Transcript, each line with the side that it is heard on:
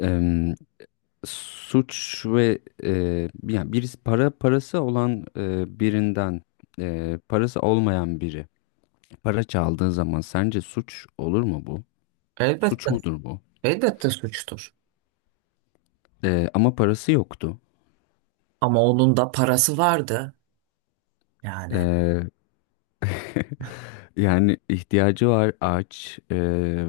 left: em, suç ve yani birisi para parası olan e, birinden e, parası olmayan biri para çaldığı zaman sence suç olur mu bu?
right: Elbette,
left: Suç mudur bu?
right: elbette suçtur.
left: Ama parası yoktu.
right: Ama onun da parası vardı yani.
left: E, Yani ihtiyacı var aç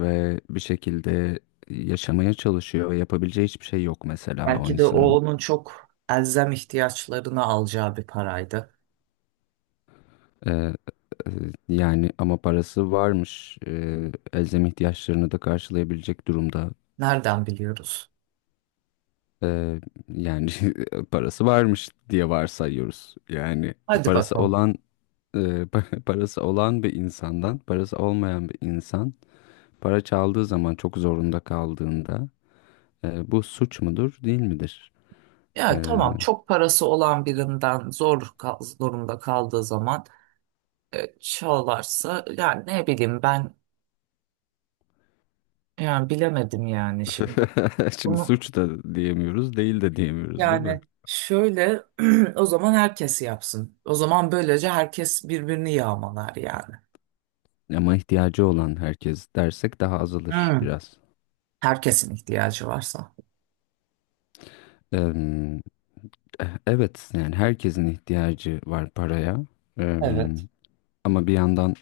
left: ve bir şekilde yaşamaya çalışıyor ve yapabileceği hiçbir şey yok mesela o
right: Belki de o
left: insanın.
right: onun çok elzem ihtiyaçlarını alacağı bir paraydı.
left: Ee, e, Yani ama parası varmış. Elzem ihtiyaçlarını da karşılayabilecek durumda.
right: Nereden biliyoruz?
left: Ee, Yani parası varmış diye varsayıyoruz. Yani
right: Hadi
left: parası
right: bakalım.
left: olan e, pa- parası olan bir insandan parası olmayan bir insan para çaldığı zaman çok zorunda kaldığında, bu suç mudur değil midir?
right: Ya
left: Ee,
right: tamam çok parası olan birinden zor durumda kaldığı zaman çalarsa yani ne bileyim ben yani bilemedim yani şimdi.
left: şimdi
right: Bunu
left: suç da diyemiyoruz, değil de diyemiyoruz, değil mi?
right: yani şöyle o zaman herkes yapsın. O zaman böylece herkes birbirini yağmalar yani.
left: Ama ihtiyacı olan herkes dersek daha azalır
right: Hmm.
left: biraz.
right: Herkesin ihtiyacı varsa.
left: Em, Evet, yani herkesin ihtiyacı var paraya.
right: Evet.
left: Em, Ama bir yandan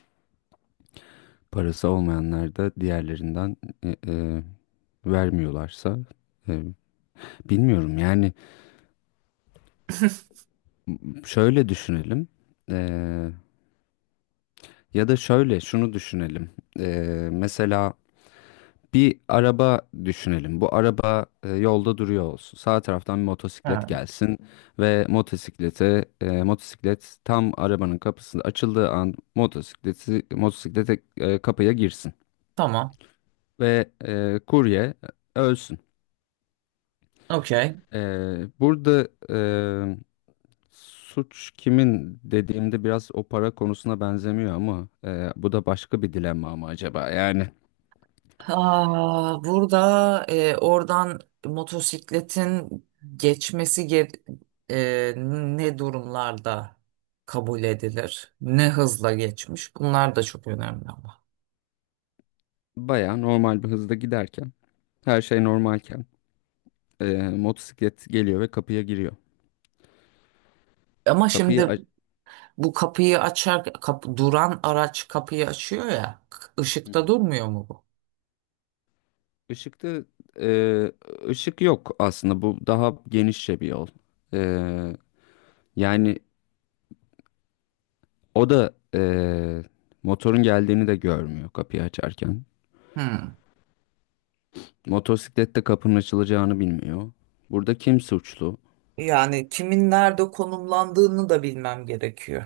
left: parası olmayanlar da diğerlerinden e, e, vermiyorlarsa e, bilmiyorum yani. Şöyle düşünelim. E, Ya da şöyle şunu düşünelim. E, Mesela bir araba düşünelim. Bu araba yolda duruyor olsun. Sağ taraftan bir motosiklet
right: Ha,
left: gelsin ve motosiklet tam arabanın kapısında açıldığı an motosikleti motosiklete e, kapıya girsin
right: tamam.
left: ve kurye ölsün.
right: Okey.
left: E, Burada suç kimin dediğimde biraz o para konusuna benzemiyor, ama bu da başka bir dilemma mı acaba? Yani
right: Aa, burada oradan motosikletin geçmesi ge- e, ne durumlarda kabul edilir? Ne hızla geçmiş? Bunlar da çok önemli ama.
left: bayağı normal bir hızda giderken, her şey normalken, motosiklet geliyor ve kapıya giriyor.
right: Ama
left: Kapıyı
right: şimdi
left: aç...
right: bu kapıyı açar, duran araç kapıyı açıyor ya.
left: Hı hı.
right: Işıkta durmuyor mu bu?
left: Işıkta e, ışık yok aslında. Bu daha genişçe bir yol. E, Yani o da motorun geldiğini de görmüyor kapıyı açarken.
right: Hmm.
left: Motosiklet de kapının açılacağını bilmiyor. Burada kim suçlu?
right: Yani kimin nerede konumlandığını da bilmem gerekiyor.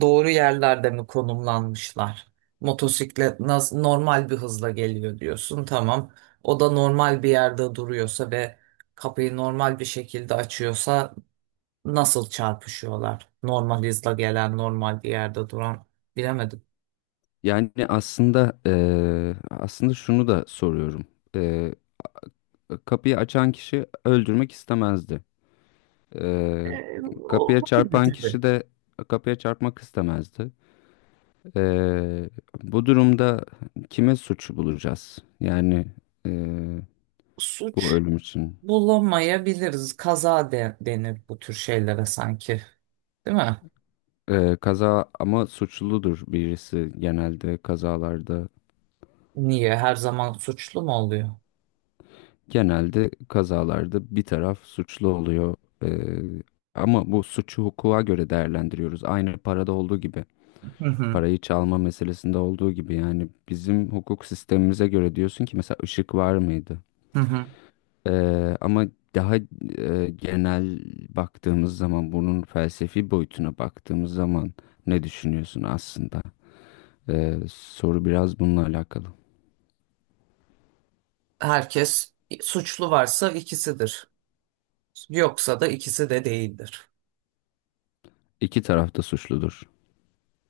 right: Doğru yerlerde mi konumlanmışlar? Motosiklet nasıl normal bir hızla geliyor diyorsun. Tamam. O da normal bir yerde duruyorsa ve kapıyı normal bir şekilde açıyorsa nasıl çarpışıyorlar? Normal hızla gelen, normal bir yerde duran bilemedim.
left: Yani aslında şunu da soruyorum. E, Kapıyı açan kişi öldürmek istemezdi. Ee,
right: E,
left: Kapıya
right: Olabilir
left: çarpan
right: tabii.
left: kişi de kapıya çarpmak istemezdi. Ee, Bu durumda kime suç bulacağız? Yani ee, bu
right: Suç
left: ölüm için.
right: bulamayabiliriz. Kaza denir bu tür şeylere sanki. Değil mi?
left: Kaza ama suçludur birisi genelde kazalarda.
right: Niye? Her zaman suçlu mu oluyor?
left: Genelde kazalarda bir taraf suçlu oluyor. Ee, Ama bu suçu hukuka göre değerlendiriyoruz. Aynı parada olduğu gibi.
right: Hı hı.
left: Parayı çalma meselesinde olduğu gibi. Yani bizim hukuk sistemimize göre diyorsun ki mesela ışık var mıydı?
right: Hı hı.
left: Ama daha genel baktığımız zaman, bunun felsefi boyutuna baktığımız zaman ne düşünüyorsun aslında? Soru biraz bununla alakalı.
right: Herkes suçlu varsa ikisidir. Yoksa da ikisi de değildir.
left: İki taraf da suçludur.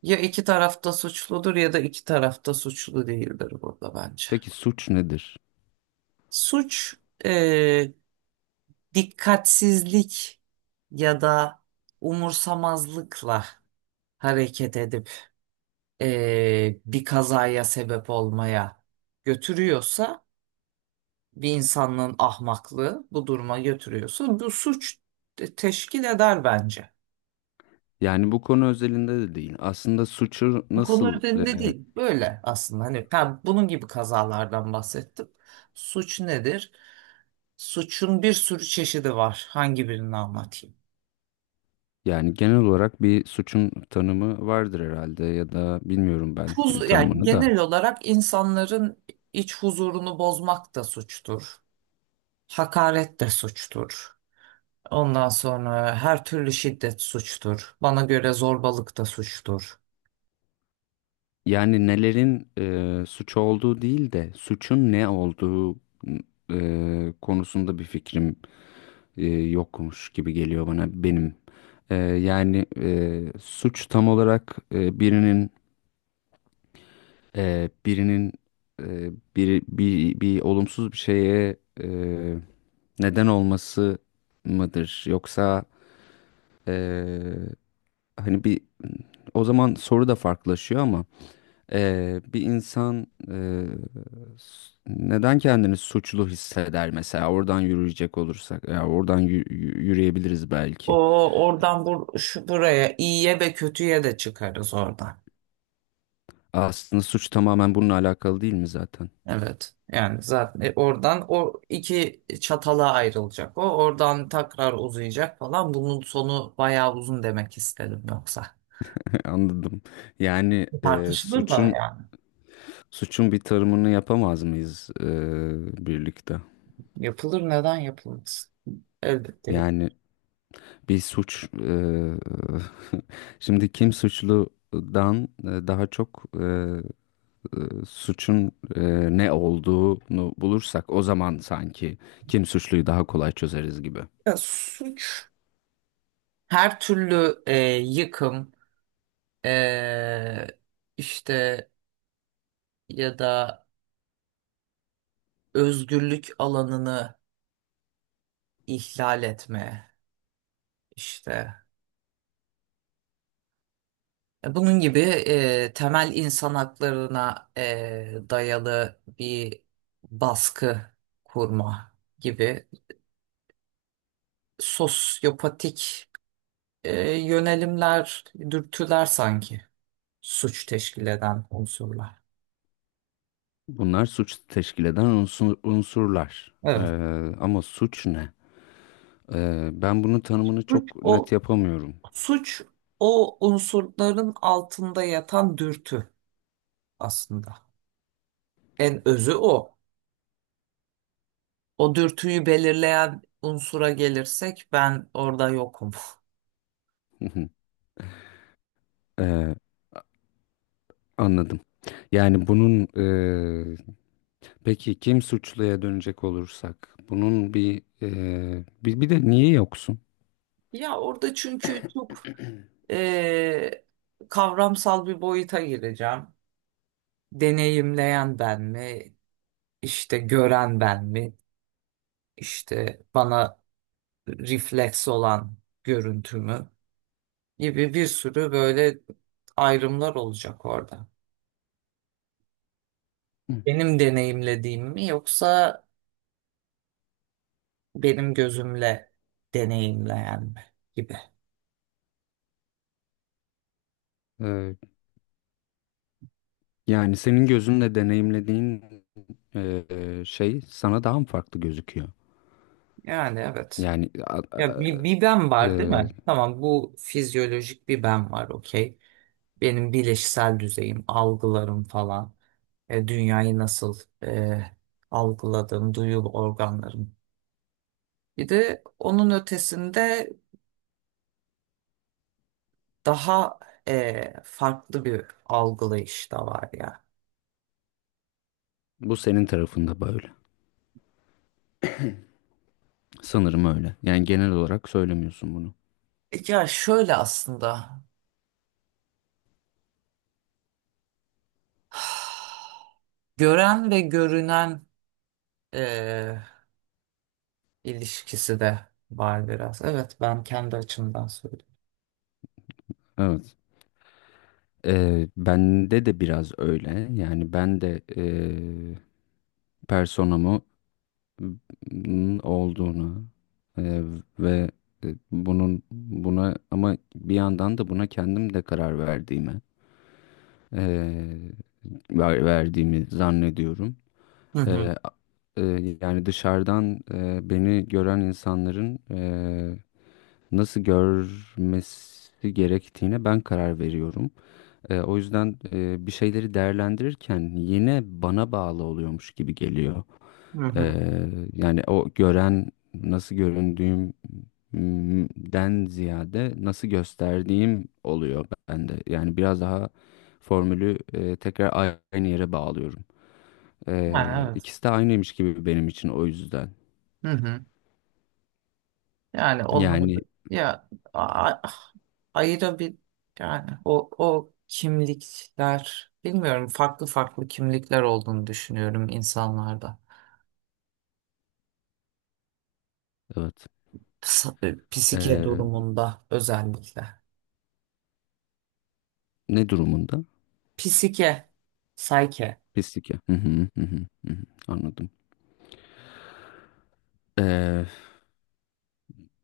right: Ya iki tarafta suçludur ya da iki tarafta suçlu değildir burada bence.
left: Peki suç nedir?
right: Suç e, dikkatsizlik ya da umursamazlıkla hareket edip bir kazaya sebep olmaya götürüyorsa bir insanlığın ahmaklığı bu duruma götürüyorsa bu suç teşkil eder bence.
left: Yani bu konu özelinde de değil. Aslında suçu
right: Bu konu
left: nasıl
right: üzerinde
left: eee,
right: değil. Böyle aslında hani ben bunun gibi kazalardan bahsettim. Suç nedir? Suçun bir sürü çeşidi var. Hangi birini anlatayım?
left: yani genel olarak bir suçun tanımı vardır herhalde, ya da bilmiyorum ben
right: Huzur, yani
left: tanımını da.
right: genel olarak insanların iç huzurunu bozmak da suçtur. Hakaret de suçtur. Ondan sonra her türlü şiddet suçtur. Bana göre zorbalık da suçtur.
left: Yani nelerin suç olduğu değil de suçun ne olduğu konusunda bir fikrim yokmuş gibi geliyor bana, benim. Yani suç tam olarak birinin e, bir olumsuz bir şeye neden olması mıdır? Yoksa e, hani bir, o zaman soru da farklılaşıyor ama. Bir insan neden kendini suçlu hisseder mesela, oradan yürüyecek olursak, ya yürüyebiliriz
right: O
left: belki.
right: Oradan bur şu buraya iyiye ve kötüye de çıkarız oradan.
left: Aslında suç tamamen bununla alakalı değil mi zaten?
right: Evet. Yani zaten oradan o iki çatala ayrılacak. O oradan tekrar uzayacak falan. Bunun sonu bayağı uzun demek istedim yoksa.
left: Anladım. Yani
right: Tartışılır da
left: suçun
right: yani.
left: suçun bir tarımını yapamaz mıyız birlikte?
right: Yapılır neden yapılmaz? Elbette yapılır.
left: Yani bir suç, şimdi kim suçludan daha çok e, suçun ne olduğunu bulursak, o zaman sanki kim suçluyu daha kolay çözeriz gibi.
right: Ya, suç her türlü yıkım e, işte ya da özgürlük alanını ihlal etme işte. Bunun gibi temel insan haklarına dayalı bir baskı kurma gibi sosyopatik yönelimler, dürtüler sanki suç teşkil eden unsurlar.
left: Bunlar suç teşkil eden unsurlar.
right: Evet.
left: Ama suç ne? Ben bunun tanımını
right: Suç
left: çok
right: o
left: net yapamıyorum.
right: suç o unsurların altında yatan dürtü aslında. En özü o. O dürtüyü belirleyen unsura gelirsek ben orada yokum.
left: E, Anladım. Yani bunun e, peki kim suçluya dönecek olursak, bunun bir de niye yoksun?
right: Ya orada çünkü çok Ee, kavramsal bir boyuta gireceğim. Deneyimleyen ben mi? İşte gören ben mi? İşte bana refleks olan görüntü mü? Gibi bir sürü böyle ayrımlar olacak orada. Benim deneyimlediğim mi yoksa benim gözümle deneyimleyen mi? Gibi.
left: E, Yani senin gözünle deneyimlediğin şey sana daha mı farklı gözüküyor?
right: Yani evet.
left: Yani
right: Ya bir ben var değil
left: eee,
right: mi? Tamam bu fizyolojik bir ben var okey. Benim bileşsel düzeyim, algılarım falan. Dünyayı nasıl algıladığım, duyu organlarım. Bir de onun ötesinde daha farklı bir algılayış da var ya.
left: bu senin tarafında böyle. Sanırım öyle. Yani genel olarak söylemiyorsun bunu.
right: Ya şöyle aslında gören ve görünen e, ilişkisi de var biraz. Evet ben kendi açımdan söylüyorum.
left: Evet. Bende de biraz öyle. Yani ben de personamı olduğunu eee, ve bunun buna, ama bir yandan da buna kendim de karar eee, verdiğimi zannediyorum.
right: Hı hı.
left: Eee, a- Yani dışarıdan beni gören insanların nasıl görmesi gerektiğine ben karar veriyorum. O yüzden bir şeyleri değerlendirirken yine bana bağlı oluyormuş gibi geliyor.
right: Hı hı.
left: Yani o gören nasıl göründüğümden ziyade nasıl gösterdiğim oluyor bende. Yani biraz daha formülü tekrar aynı yere bağlıyorum.
right: Yani evet.
left: İkisi de aynıymış gibi benim için o yüzden.
right: Hı hı. Yani
left: Yani
right: onları ayrı bir yani o kimlikler bilmiyorum farklı farklı kimlikler olduğunu düşünüyorum insanlarda.
left: evet.
right: Psike
left: Ee,
right: durumunda özellikle.
left: Ne durumunda?
right: Psike. Sayke.
left: Pislik ya. Hı hı, hı hı, hı hı. Anladım. Ee,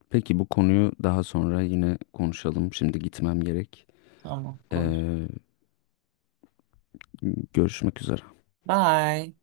left: peki bu konuyu daha sonra yine konuşalım. Şimdi gitmem gerek.
right: Tamam konuş.
left: Ee, Görüşmek üzere.
right: Bye.